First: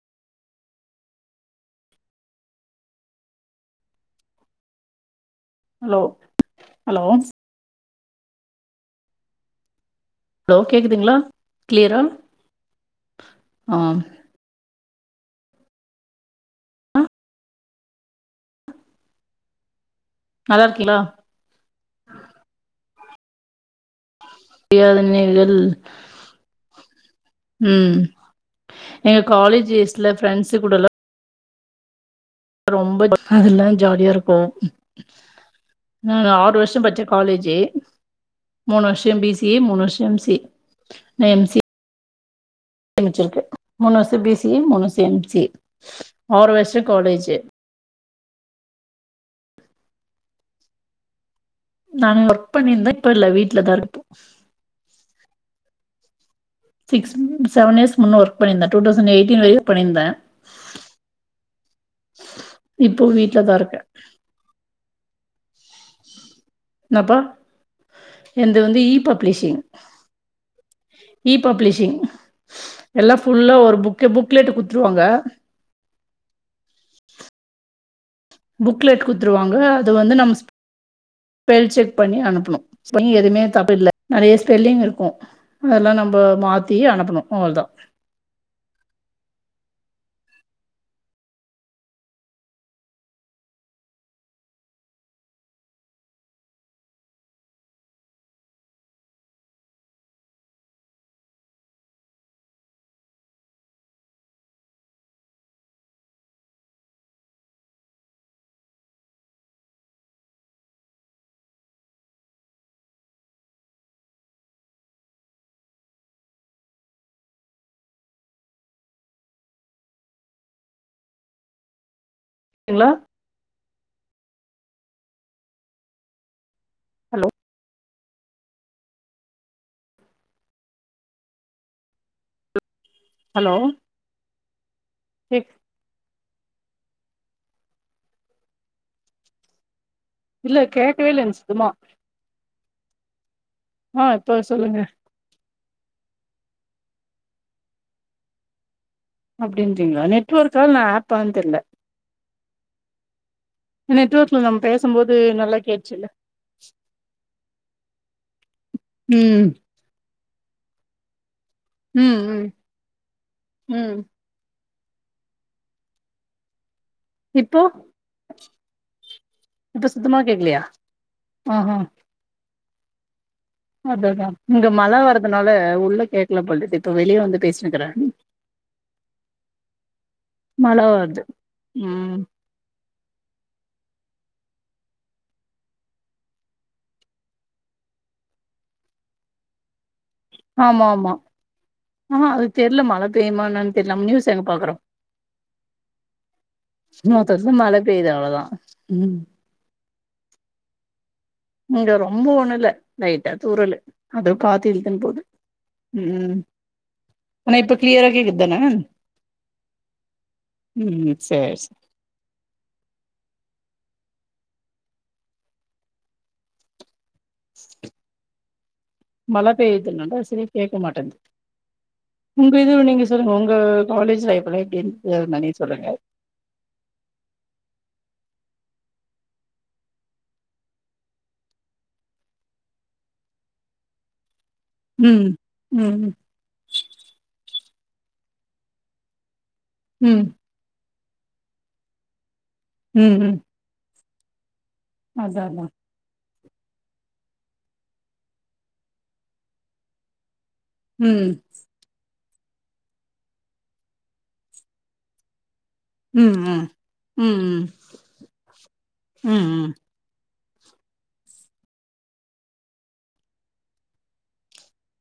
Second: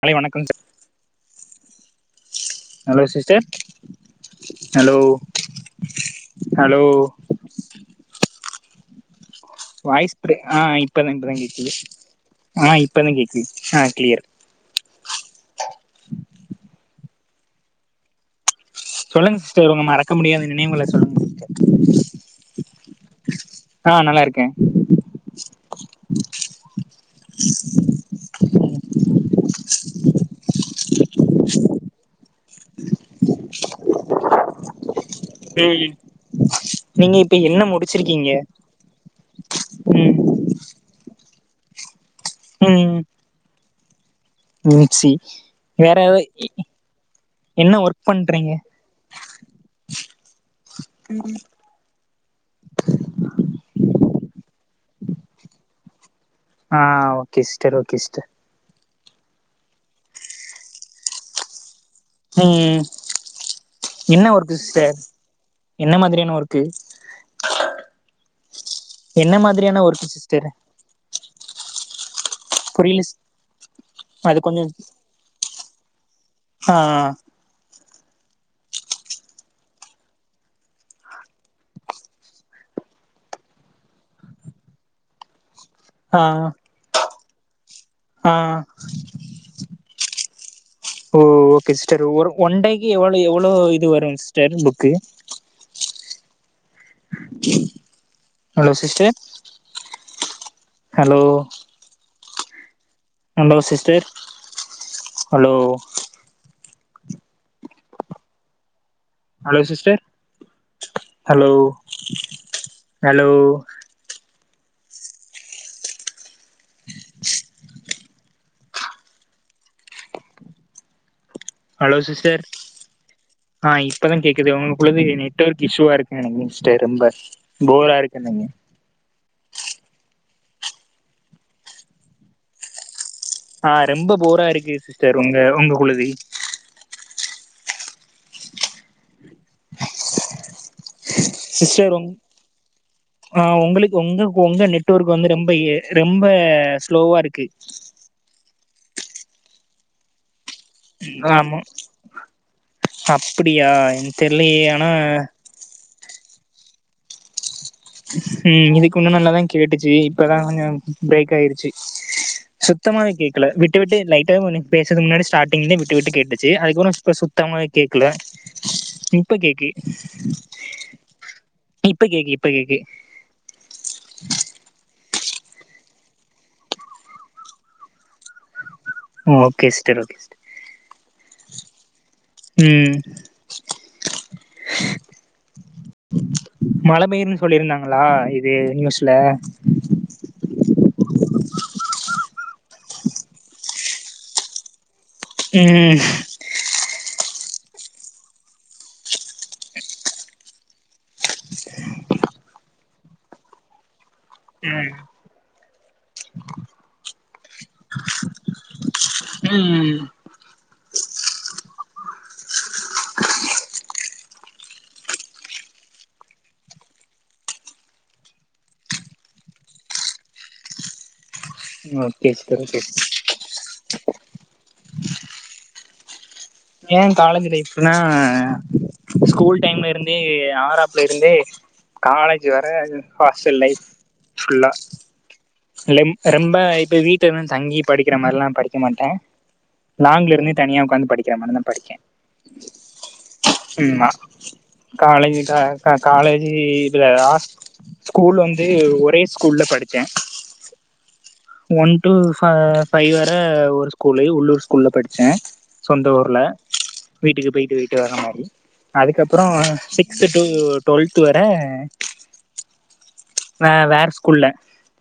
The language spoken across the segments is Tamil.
காலை வணக்கம் சா hello sister hello hello hello voice இப்பதே ஹலோ ஆ இப்பதா கேக்குதுங்களா இப்பதா கேக்குது கிளியரா ஆ இப்பதா கேக்குது ஆ க்ளியர் சொல்லுங்க சிஸ்டர் உங்க மறக்க முடியாத நல்லா நினைவுங்கள இருக்கீங்களா சொல்லுங்க சிஸ்டர் ஆ நல்லாருக் வேதனைகள் ம் எங்க காலேஜ் எஸ்ட்ல ஃப்ரெண்ட்ஸ் கூடலா ரொம்ப அதல்லா ஜாலியாருக்கு ம் ஆறு வருஷோ படிச்ச நீங்க இப்ப காலேஜு என்ன முடிச்சிருக்கீங்க மூணு வருஷோ பி சி சி ஏ மூணு வருஷோ ம் எம் சி ஏ அ எம் சி ம் முடிச்சிருக்கு மூணு வருஷ் த்த பி சி ஏ மூணு வருஷோ எம் சி வேற ஆரு எ- வருஷோ காலேஜி என்ன ஒர்க் பண்றீங்க நாங்க ஒர்க் பண்ணிருந்த இப்பல்ல வீட்லதா இருப்போ ஆ சிக்ஸ் ஓகே முன் சிஸ்டர் செவன் இயர்ஸ் ஓகே முன்ன சிஸ்டர் ஒர்க் பண்ணிருந்த டூ தௌசண்ட் எயிட்டீன் வரையு ஒர்க் பண்ணிருந்த ம் இப்போ வீட்லதா இருக்க என்ன ஒர்க்கு சிஸ்டர் என்ன மாதிரியான ஒர்க்கு எந்து வந்து இ என்ன பப்ளிஷிங் மாதிரியான ஒர்க்கு சிஸ்டர் இ பப்ளிஷிங் புரியல சிஸ் எல்லா ஃபுல்லா ஒரு புக்கு அது புக்லேட் கொஞ்சோ குடுத்துருவாங்க ஆ புக்லெட் குத்துருவாங்க அது வந்து நம் ஸ் பெல் செக் பண்ணி அனுப்புணு ஸ்பெல் எதுவுமே தப்பில்ல நறைய ஸ்பெல்லிங் இருக்கு அதெல்லா நம்ம ஆ மாத்தி அனுப்பணு அவ்ளோதா ஆ ஓ ஓகே சிஸ்டர் ஒன் டேக்கு எவ்ளோ எவ்ளோ இது வரு sister book hello sister hello hello sister hello hello sister hello hello hello sister ங்களா ஆ இப்ப தா கேக்குது உங்களுக்குள்ளது நெட்வொர்க் இஷ்யுவா இருக்குன்‌ நெனைக்கிறே சிஸ்டர் ரொம்ப ஹலோ போராருக்கு என்னங்க ஹலோ ஆ ரொம்ப போராருக்கு சிஸ்டர் ஒங்க கேக் ஒங்ககுள்ளது இல்ல கேக்கவே இல்ல சுத்தமா சிஸ்டர் உங் ஆ உங்களுக்கு ஆ உங்க இப்ப உங்க சொல்லுங்க நெட்வொர்க் வந்து ரொம்ப எ ரொம்ப ரொம்ப ஸ்லோவாருக்கு அப்டின்றீங்ளா நெட்வொர்க்கா இல்ல அப்பான் தெர்ல ஆமா [unintelligible] எனக்கு நெட்வொர்க்ல தெர்லயே நம்ம ஆனா பேசம்போது நல்லா கேச்சுல்ல ம் இதுக்கு முன்ன நல்லாதா கேட்டுச்சு இப்பதா கொஞ்சோ ப்ரேக் ஆய்ரு ச்சு ம் ம் சுத்தமாவே கேக்கல விட்டு விட்டு ம் லைட்டா [unintelligible] பேசதுக் முன்னாடி ஸ்டாடிங்லே விட்டு விட்டு கேட்டுச்சு அதுக்பறோ இப்ப இப்போ சுத்தமாவே கேக்கல இப்ப கேக்கு ஆ ஹா இப்ப கேக்கு இப்ப கேக்கு அதுதா இங்க மழ வர தனால உள்ள கேக்கல போல் இப்ப வெளிய வந்து பேசினுக்குற ஓகே ஸ்ட்டர் ஓகே ஸ்ட்டர் மழ வருது ம் ம் மழ பெயுன்னு சொல்லிருந்தாங்ளா இது நியூஸ்ல ஆமா ஆமா அ ஹா அது தெர்ல மழ பெய்மா என்னன் தெர்ல நம் நியூஸ் எங்க பாக்குறோ ம் [unintelligible] மழ பெய்து அவ்ள தா இங்க ரொம்ப ஒன்னுல லைட்டா தூறலு அது காத்து ம் இழுத்துன் போது ம் ஆனா இப்ப க்ளியரா கேக்குதான ம் ம் சேர் சேர் மழ பெயதுனால சரியா கேக்க மாட்டன்து ஓகே ஒங்க சிஸ்டர் இது ஓகே சிஸ்டர் நீங்க சொல்லுங்க ஒங்க காலேஜ் லைஃப்லா எப்டி இர்ந்துது [unintelligible] சொல்லுங்க ஏ காலேஜ் லைஃப்னா ஸ்கூல் டைம்ல இருந்தே ஆறாப்லருந்தே காலேஜ் வர ஹாஸ்டல் லைஃப் ஃபுல்லா ம் ம் லெம் ரெம்ப இப்ப வீட்ல தா தங்கி படிக்கிற மாரில்லா படிக்க மாட்ட ம் லாங்க்லருந்தே தனியா ஒக்காந்து படிக்கிற மாரி தா படிக்க ம் ம் ம்மா காலஜ் அதா க அதா கா கால இ இதுல ஹாஸ் ஸ்கூல் வந்து ஒரே ஸ்கூல்ல படிச்ச ம் ஒன் டு ஃப ஃபைவ் வர ஒரு ஸ்கூலு உள்ளூர் ஸ்கூல்ல படிச்ச சொந்த ம் ஊர்ல ம் ம் வீட்டுக்கு பேய்ட்டு பேய்ட்டு வர்ர மாரி ம் அதுக்கப்றோ ம் சிக்ஸ்த்து டு டுவெல்த் வர வே வேற ஸ்கூல்ல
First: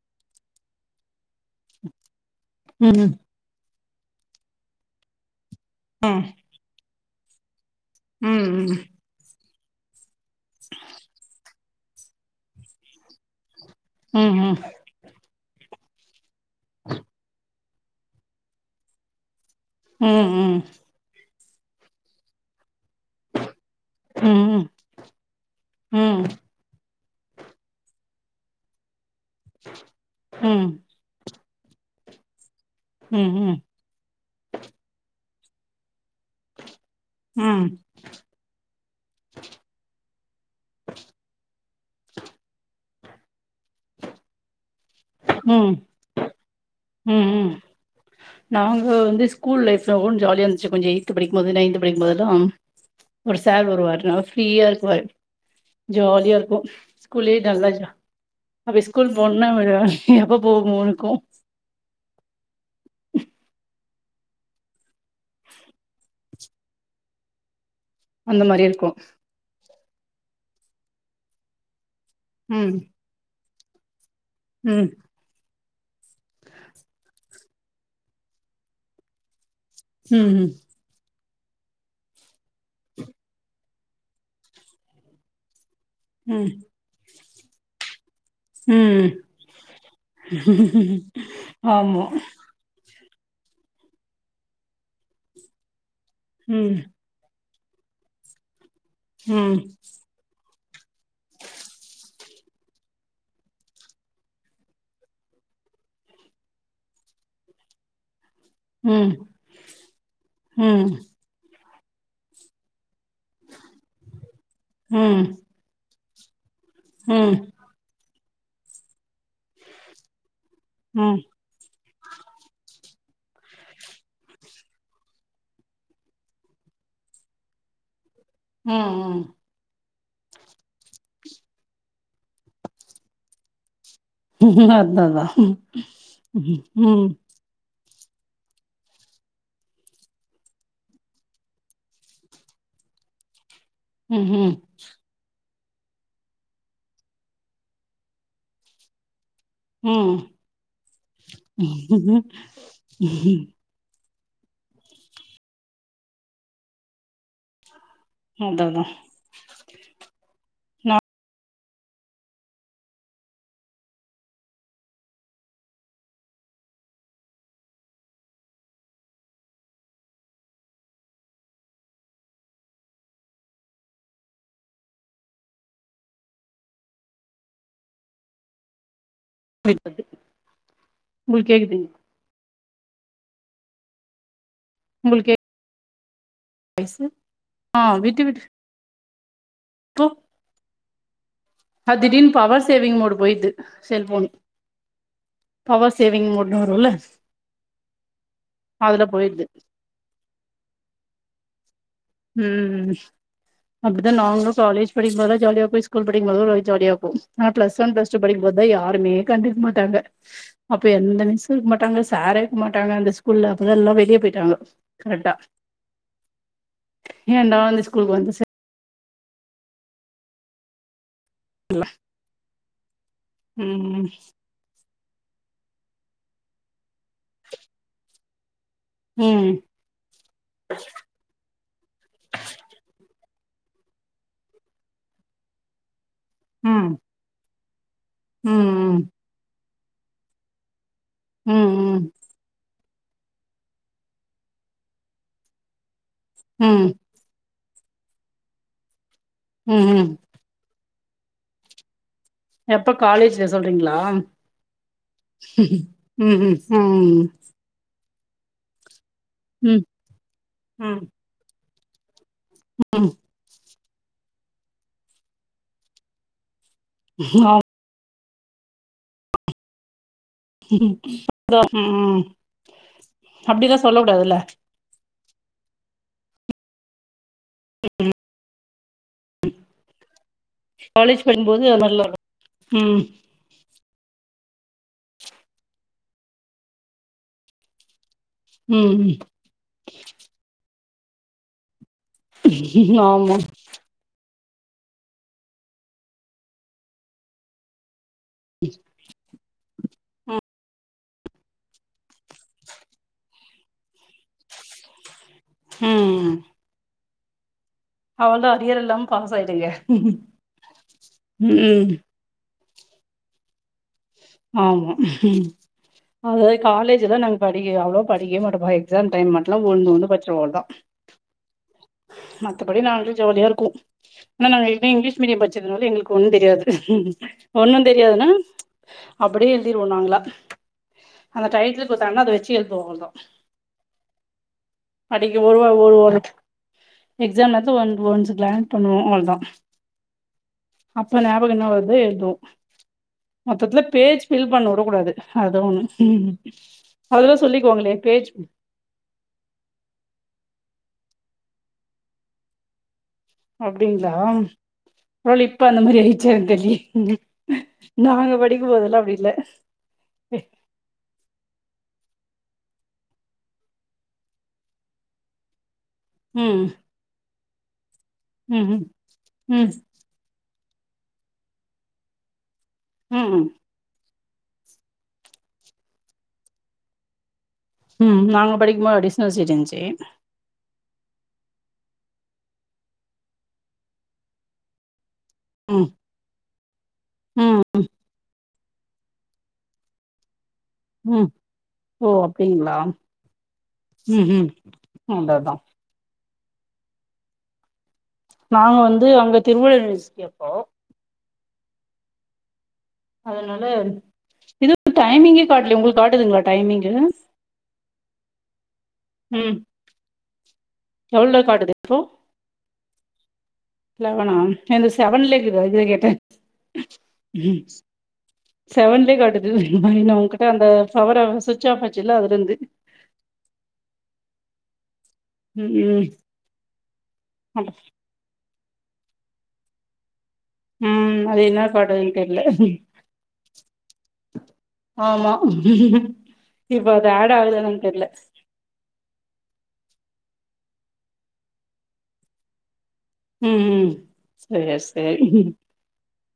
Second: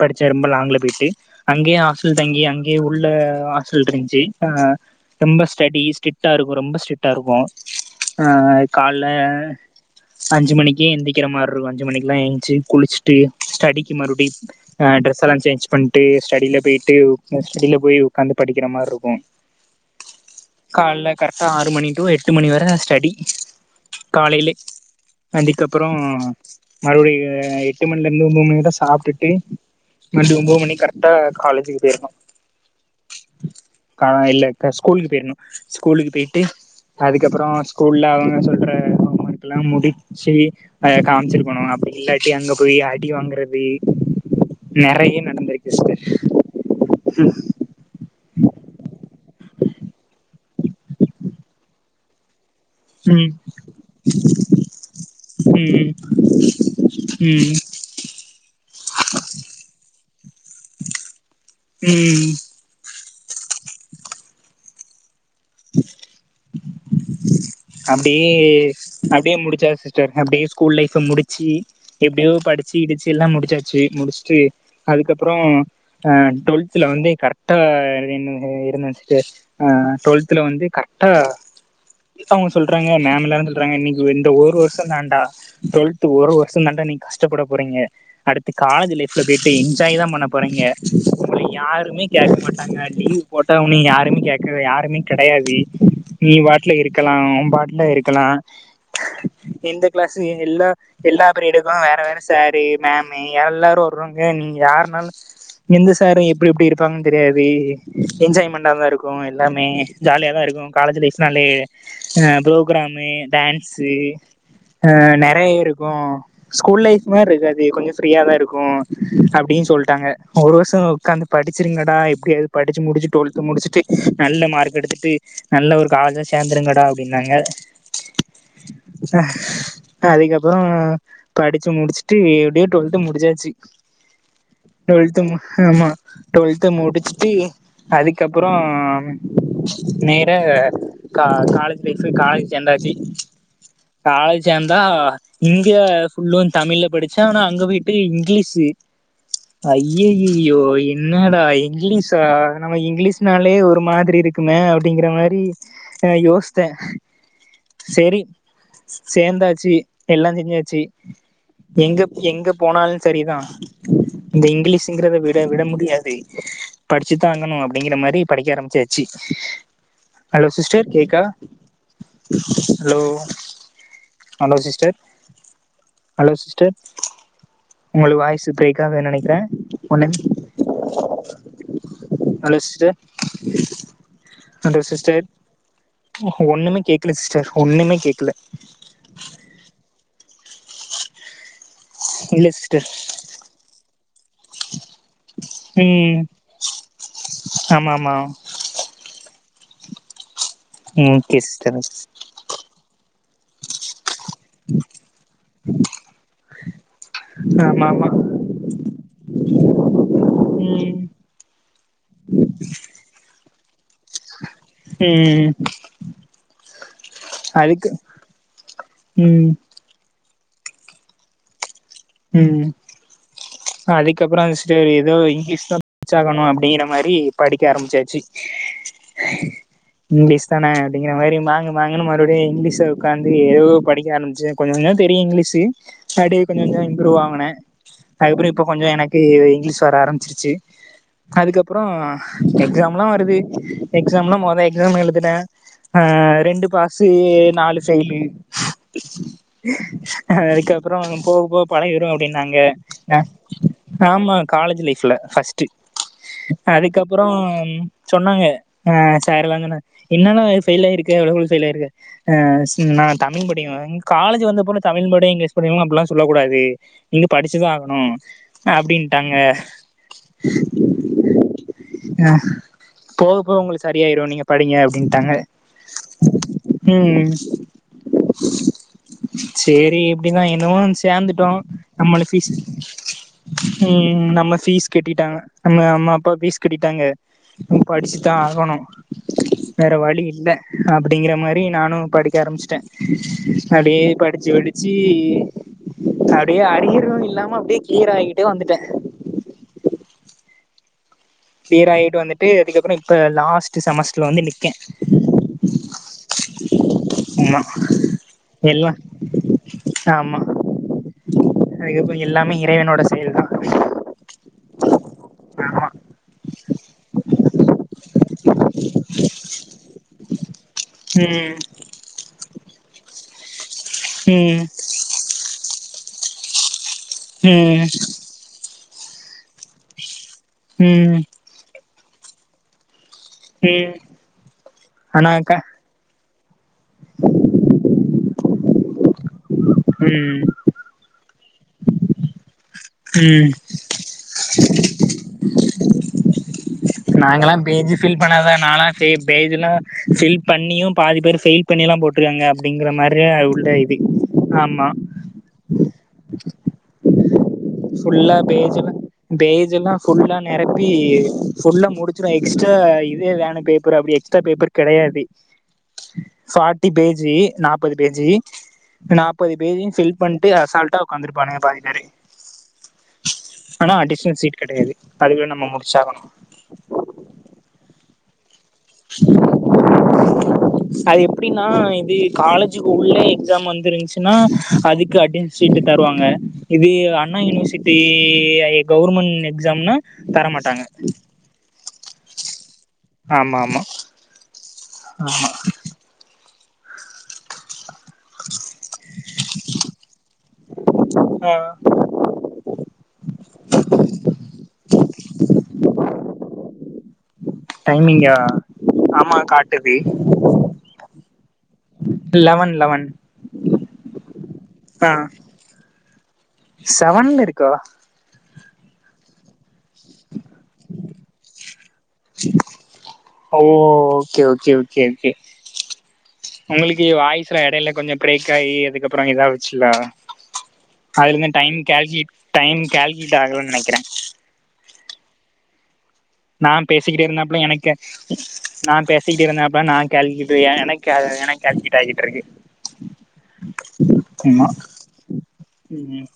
படிச்ச ரொம்ப லாங்க்ல பேட்டு அங்கயு ஹாஸ்டல் தங்கி அங்கே ம் உள்ள ஆஸ்டல்ருந்துச்சு அ ரொம்ப ஸ்டடி ம் ம் ஸ்ட்ரிட்டாருக்கு ரொம்ப ஸ்ட்ரிட் டாருக்கு அ ம் கால்ல அஞ்சு மணிக்கே எந்திக்கிற மாரிருக்கு அஞ்சு மணிக்குலா ஏஞ்ச்சு குளிச்சிட்டு ஸ்டடிக்கு ம் ம் மறுபடி ம் அ ட்ரெஸல்லா சேஞ்ச் பண்ட்டு ஸ்டடில பேய்ட்டு டில போய் உக்காந்து படிக்கிற மார்ருக்கு ம் ம் ஆறு மணி டு எட்டு மணி வர ஸ்டடி காலைலே ம் அதுக்கப்றோ ம் மறுபடி எ [unintelligible] ஒம்போது மணி வர சாப்ட்டுட்டு [unintelligible] ஒம்போது மணி கரெக்டா காலேஜுக்கு பேரனு ம் கா இல்ல க ஸ்கூலுக்கு பேரணு ஸ்கூலுக் பேட்டு அதுக்கப்றோ ம் ஸ்கூல்ல அவங்க சொல்ற ஹோமர்க்குல்லா முடிச்சி அ காம்ச்சிருக்கணு அப்டி இல்லாட்டி அங்க போய் அடி வாங்குறது நறைய நடந்திருக்கு சிஸ்டர் ம் ம் நாங்க வந்து ஸ்கூல் லைஃப்ல ஒஞ்ச ஜாலியா இருந்துச்சு கொஞ்ச எய்து படிக்கும் போது நைன்து படிக்கும் போதுல்லா ம் ஒரு சார் ஒருவா ந ஃப்ரீயா இருக்குவா ம் ஜாலியா இருக்கு ஸ்கூலே ம் நல்லாஜா அப்ப ஸ்கூல் போணுனா எப்ப போகுமோனுக்கு ம் அப்டியே அந்த மாரி இருக்கும் அப்டியே முடிச்சா சிஸ்டர் அப்டியே ஸ்கூல் லைஃப் முடிச்சு எப்படியோ படிச்சு ம் இடிச்சு எல்லா முடிச்சாச்சு முடிச்சுட்டு ம் அதுக்கப்புறோ ஆ டுவெல்தல வந்து கரெக்டா என்ன இருந்த சிஸ்டர் ஆ டுவல்துலா ம் வந்து கரக்ட்டா அப்ப அவங்க சொல்றாங்க மேம் எல்லாரு சொல்றாங்க இன்னைக்கு இந்த ஒரு வருஷ தாண்டா டுவெல்த் ஒரு ம் ம் வருஷ தாண்டா நீங்க கஷ்டப்பட போறீங்க அடுத்து காலேஜ் ம் லைஃப்ல போயிட்டு என்ஜாய் தா பண்ண போறீங்க உங்கள ஆமா யாருமே கேட்க மாட்டாங்க அ போட்டா ஒன்ன நீ யாருமே கேட்க யாருமே கெடையாது நீ பாட்டுல ம் இருக்கலா ஓபாட்டு ல்லா இருக்கலா ம் எந்த கிளாஸ் எல்லா எல்லா பீரியட்டுக்கு வேற வேற சரு மேம்மு எல்லாரு வருவாங்க நீ யாருனாலு எந்த சாரு எப்டி எப்டி இருப்பாங்கன்னு தெரியாது என்ஜாய்மெண்டாதா ம் இருக்கு எல்லாமே ஜாலியாதா இருக்கு ம் காலேஜ் லைஃப்னாலே ஆ ப்ரோக்கிராம் மே டான்ஸ்சு ஆ ம் நெறைய இருக்கு ஸ்கூல் லைஃப் மாரி ம் இருக்காது கொஞ்ச ஃப்ரீயா தா இருக்கு அப்டின் சொல்ட்டாங்க ஒரு வருஷ ம் ஒக்காந்து படிச்சிருங்க கா எப்படியாது படிச்சு முடிச்சு டுவல்த் முடிச்சுட்டு நல்ல மார்க் எடுத்துட்டு நல்ல ஒரு காஜேஜ் சேந்திரங்கடா அப்டின்னாங்க ம் ஆ ம் அதுக்கப்புறோ படிச்சு முடிச்சுட்டு எப்படியோ டுவெல்த் முடிச்சாச்சு அதா டுவெல்த்து அதா ஆமா டுவெல்த்து ம் முடிச்சுட்டு அதுக்கப்புறம் நேற கா காலேஜ் லைஃப்பு காலேஜ் சேந்தாச்சு காலேஜ் ம்ஹ்ம் சேந்தா இங்க ஃபுல்லு தமிழ்ல படிச்ச ஆனா அங்க போயிட்டு இங்கிலீஷு ம் ஐயயோ என்னடா இங்கிலீஷா நம்ம இங்கிலீஷ்னாலே ஒரு மாதிரி இருக் குமே அப்டிங்கிற மாரி யோசித்தே சரி அதா அதா சேந்தாச்சு எல்லா செஞ்சாச்சு நா எங்க எங்க போனாலு சரிதா இந்த இங்கிலீஷ்ங்கிறத விட விட முடியாது படிச்சு தான ஆங்கணு அப்டிங்கிற மாரி படிக்க ஆரம்பிச்சாச்சு ஹலோ சிஸ்டர் கேக்கா hello hello sister hello sister உங்கள் வாய்ஸ் பிரேக்காக நெக் க்கரே விட்டது ஒன்னே உங்களுக்கு கேக்குதுங் ஹலோஸ் டர் ஆ உங்களுக்கே ஒண்ணுமே கேக்கல சிஸ்டர் ஆ ஒண்ணுமே விட்டு கேக்கல விட்டு அ திடீனு இல்ல பவர் சிஸ்டர் சேவிங் மோடு போய்டு செல்போன் பவர் ம் சேவிங் மோடுன்னு வரும்ல ஆமா ஆமா அதுல போயிடுது ம் ஓகே சிட்டர் ம் அப் நாங்களு காலேஜ் படிக்கும்போதல்லா ஜாலியாக்கு ஸ்கூல் படிக்கும் போது ஜாலியா இருக்கு ஆனா பிளஸ் ஆமா ஒன் ஆமா பிஸ் டு படிக்கும் போது யாரு மே கண்டுக்க மாட்டாங்க அப்ப ம் எந்த மிஸ்சு இருக்க மாட்டாங்க சாரே இருக்க மாட்டாங்க அந்த ஸ்கூல்ல அதெல்லா வெளிய போயிட்டாங்க கரெக்டா ம் ஏன்டா அந்த அதுக்கு ஸ்கூலுக்கு வந்துச்சு ம் இல்ல ம் ம் அதுக்கப்பறோ அது [unintelligible] ஏதோ இங்கிலீஷதா படிச்சு ஆகணு அப்டிங்கிற மாரி படிக்க ஆரம்பிச்சாச்சு ம் இங்கிலீஷ் தானே அப்டிங்கிற மாரி மாங்கு மாங்குன்னு மறுபடியு இங்கிலீஷ உக்காந் ந்து ஏதோ படிக்க ஆரம்பிச்சு கொஞ்சோ கொஞ்சோ தெரியு இங்கிலீஷு அப்டியே கொஞ்ச கொஞ்ச ம் இங் போனே ம் அதுக்கப்றோ இப்ப கொஞ்சோ ம் எனக்கு இங்கிலீஷ் வர ஆரம்பிச்சுருச்சு அதுக்கப்றோ ம் எக்ஸாம்லா வருது எக்ஸாம்லா மொத எக்ஸாம் எழுதுட்ட ஆ ரெண்டு ம் பாஸு நாலு பெயிலு ம் ம் அதுக்கப் அப்றோ போக போக பழகீரு அப்டினாங்க எப்ப ஆ காலேஜ்ல சொல்றீங்களா ஆமா காலேஜ் லைப்ல ஃபஸ்ட்டு ம் ம் ம் அதுக்கப்பறோ ம் அப்றோம் சொன்னாங்க ஆ சார்லா ம் சொன்னாங்க என்னன்ன ஃபெயில் ம் ஆயிருக்க எவ்ளோவுல ஃபெயில் ஆயிருக்க அசிங்மா நா ம் தமிழ் படிக்க வேணா காலேஜ் வந்த போல தமிழ் படி இங்கிலீஷ் படிவங்களும் அப்புல்லா சொல்ல கூடாது இங்க படுச்சுதா ஆகணு அப்டின்ட்டாங்க ம் யா போக போக அப்டிலா உங்களுக்கு சொல்ல சரியாயிடு கூடாதுல்ல நீங்க படிங்க அப்டின்ட்டாங்க ம் ம் சேரி அப்டிதா என்னவு வந்து காலேஜ் சேந்துட்டோ படிக்கும்போது அது மாரிலா நம்மள ஃபீஸ் ம் ம் நம்ம பீஸ் கட்டிட்டாங்க நம்ம அம்மா அப்பா பீஸ் கட்டிட்டாங்க ம் படிச் தா ஆகணும் ம் ம் வேற வழி இல்ல அப்டிங்கற மாரி நானு படிக்க ஆரம்ச்ட்டே ஆமா அப்டியே படுச்சு படுச்சு அப்டியே அரியரு இல்லாம அப்டியே கிளியர் ஆகிட்டே வந்துட்டே க்ளியர் ஆயிட்டு வந்துட்டு அதுக்கப்பறோ இப்ப லாஸ்ட் செமஸ்டர்ல வந்து நிக்கே ம் ஆமா அவள்தா அரியர் எல்லா இல்லாம பாஸ் ஆயிடுங்க ஆமா ம் அதுக்கப்பறோ எல்லாமே இறைவனோட செயல்தா ஆமா ஆமா அதாவது காலேஜுதா நாங்க படிக்க அவ்ளோவா படிக்கவே மாட்டோப்பா எக்ஸாம் டைம் மட்டுந்தா ஒன்னு ஒன்னு படுச்சுருவோ அவ்ளோதா ம் ம் மத்தபடி நாங்களே ஜாலியா இருக்கு ஆனா ம் நாங்க எப்பையு இங்கிலீஷ் மீடியம் படிச்சதுனால எங்களுக்கு ஒண்ணு தெரியாது ம் ஒண்ணுந் தெரியாதுன்னா அப்டியே எழுதிருவோ நாங்ளா ம் அந்த டையத்துல குடுத்தாங்கன்னா அத வச்சு எழுதுவோ அவ்ளோதா ம் அடிக்கு ஆனாக்கா ஒருவா ஒருவாரு எக்ஸாம் நேரத்துல ஒன் ஒன்சு க்ளாண்ட் பண்ணுவோ அவ்ளோதா ம் ம் அப்போ என்ன வருது எழுதுவோ ம் பக்கத்துல பேஜ் பில் பண்ண வுடக் கூடாது அதா ஒண்ணு நாங்கல்லா பேஜ் ஃபில் பண்ணாதா நால பே பேஜுனா ஃபில் பண்ணி பாதி பேர் ஃபெயில் பண்ணியெல்லா போட்ருக்காங்க அப்டிங்கிற மாரி உள்ள இது அப்டிங்களா ஒரு ஆமா வேல இப்ப அந்த மாரி ஆயிடுச்சா என்னனு தெரியலயே ஃபுல்லா பேஜெல்லா பேஜெல்லா ஃபுல்லா நெரப்பி ஃபுல்லா முடுச்சுரு எக்ஸ்ட்ரா இதே வேணு பேப்பரு அப்டி எக்ஸ்ட்ரா பேப்பர் கெடையாது ம் ஃபார்டி பேஜி நாப்பது பேஜி ம் ம் நாப்பது ம் பேஜயு ஃபில் பண் ட்டு அசால்டா ஒக்காந்துருப்பானுங்க பாதி பேரு ம் ம் ஆனா அடிஸன் சீட் கெடையாது அதுக்குள்ள நம்ம முடுச்சாகணு ம் ம் நாங்க படிக்கும்போது அடிஸ்னல் சீட் இருந்ச்சு அது எப்டின்னா இது காலேஜுக்கு உள்ள எக்ஸாம் வந்துருந்துச்சுன்னா அதுக் ட்ல அட்னஸ் சீட்டு ம் தருவாங்க இது அண்ணா ம் யூனிவர்சிட்டி ஐ இதே கவுர்மெண்ட எக்ஸாம்னா தர மாட்டாங்க ம் ஓ அப்டிங்களா ம் ஹும் ஆமா அததா நாங்க வந்து அங்க திருவள் நீயூஸ் கேப்போ அ அதனால இதுவு டைமிங்கே காட்லே உங்ளுக்கு காட்டுதுங்ளா டைமிங்கு மிங்கா ஆமா ம் காட்டுது எவ்ளோ காட்டுது இப்போ லெவன் லெவன் லெவனா என்து ஆ செவன்லே இருக்குது அதுக்குதா கேட்ட செவன்ல இருக்கா செவன்லே காட்டுது பை நா உங்கிட்ட அந்த ஃபவர சுவிட் ஆஃப் ஆச்சுல்ல அதுல இருந்து ஒகே ஒகே ம் உங்ளுக்கு வாய்ஸ்ல இடைல கொஞ்ச பிரேக் காய் அதுக்கப்றோ எதாவச்சுலா ம் அது அதுல என்ன டைம் காட்டுதுன்னு கேல்க்லிட் தெர்ல டைம் கேல்க்லிட் ஆகலனு நெனைக்குறே ஆமா நா இப்ப அது பேசிக்கிட்டே ஆட் இருந்தாப்ல ஆகுதானு எனக் தெர்ல நா பேசிக்கிட்டே இருந்தாப்ல நா கர்ள் கிட்டுயா எனக் க எனக் கர்ள் கிட்டாய்ட்ருக்கு உம் செர் செரி ம்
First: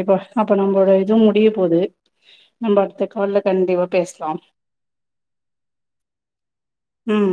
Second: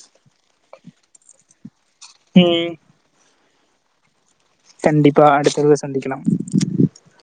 இப்ப அப்ப நம்போட இது முடிய போது ம் நம்ம அடுத்த கால்ல கண்டிப்பா பேசலா கண்டிப்பா அடுத்த தடவ சந்திக்கலா ம்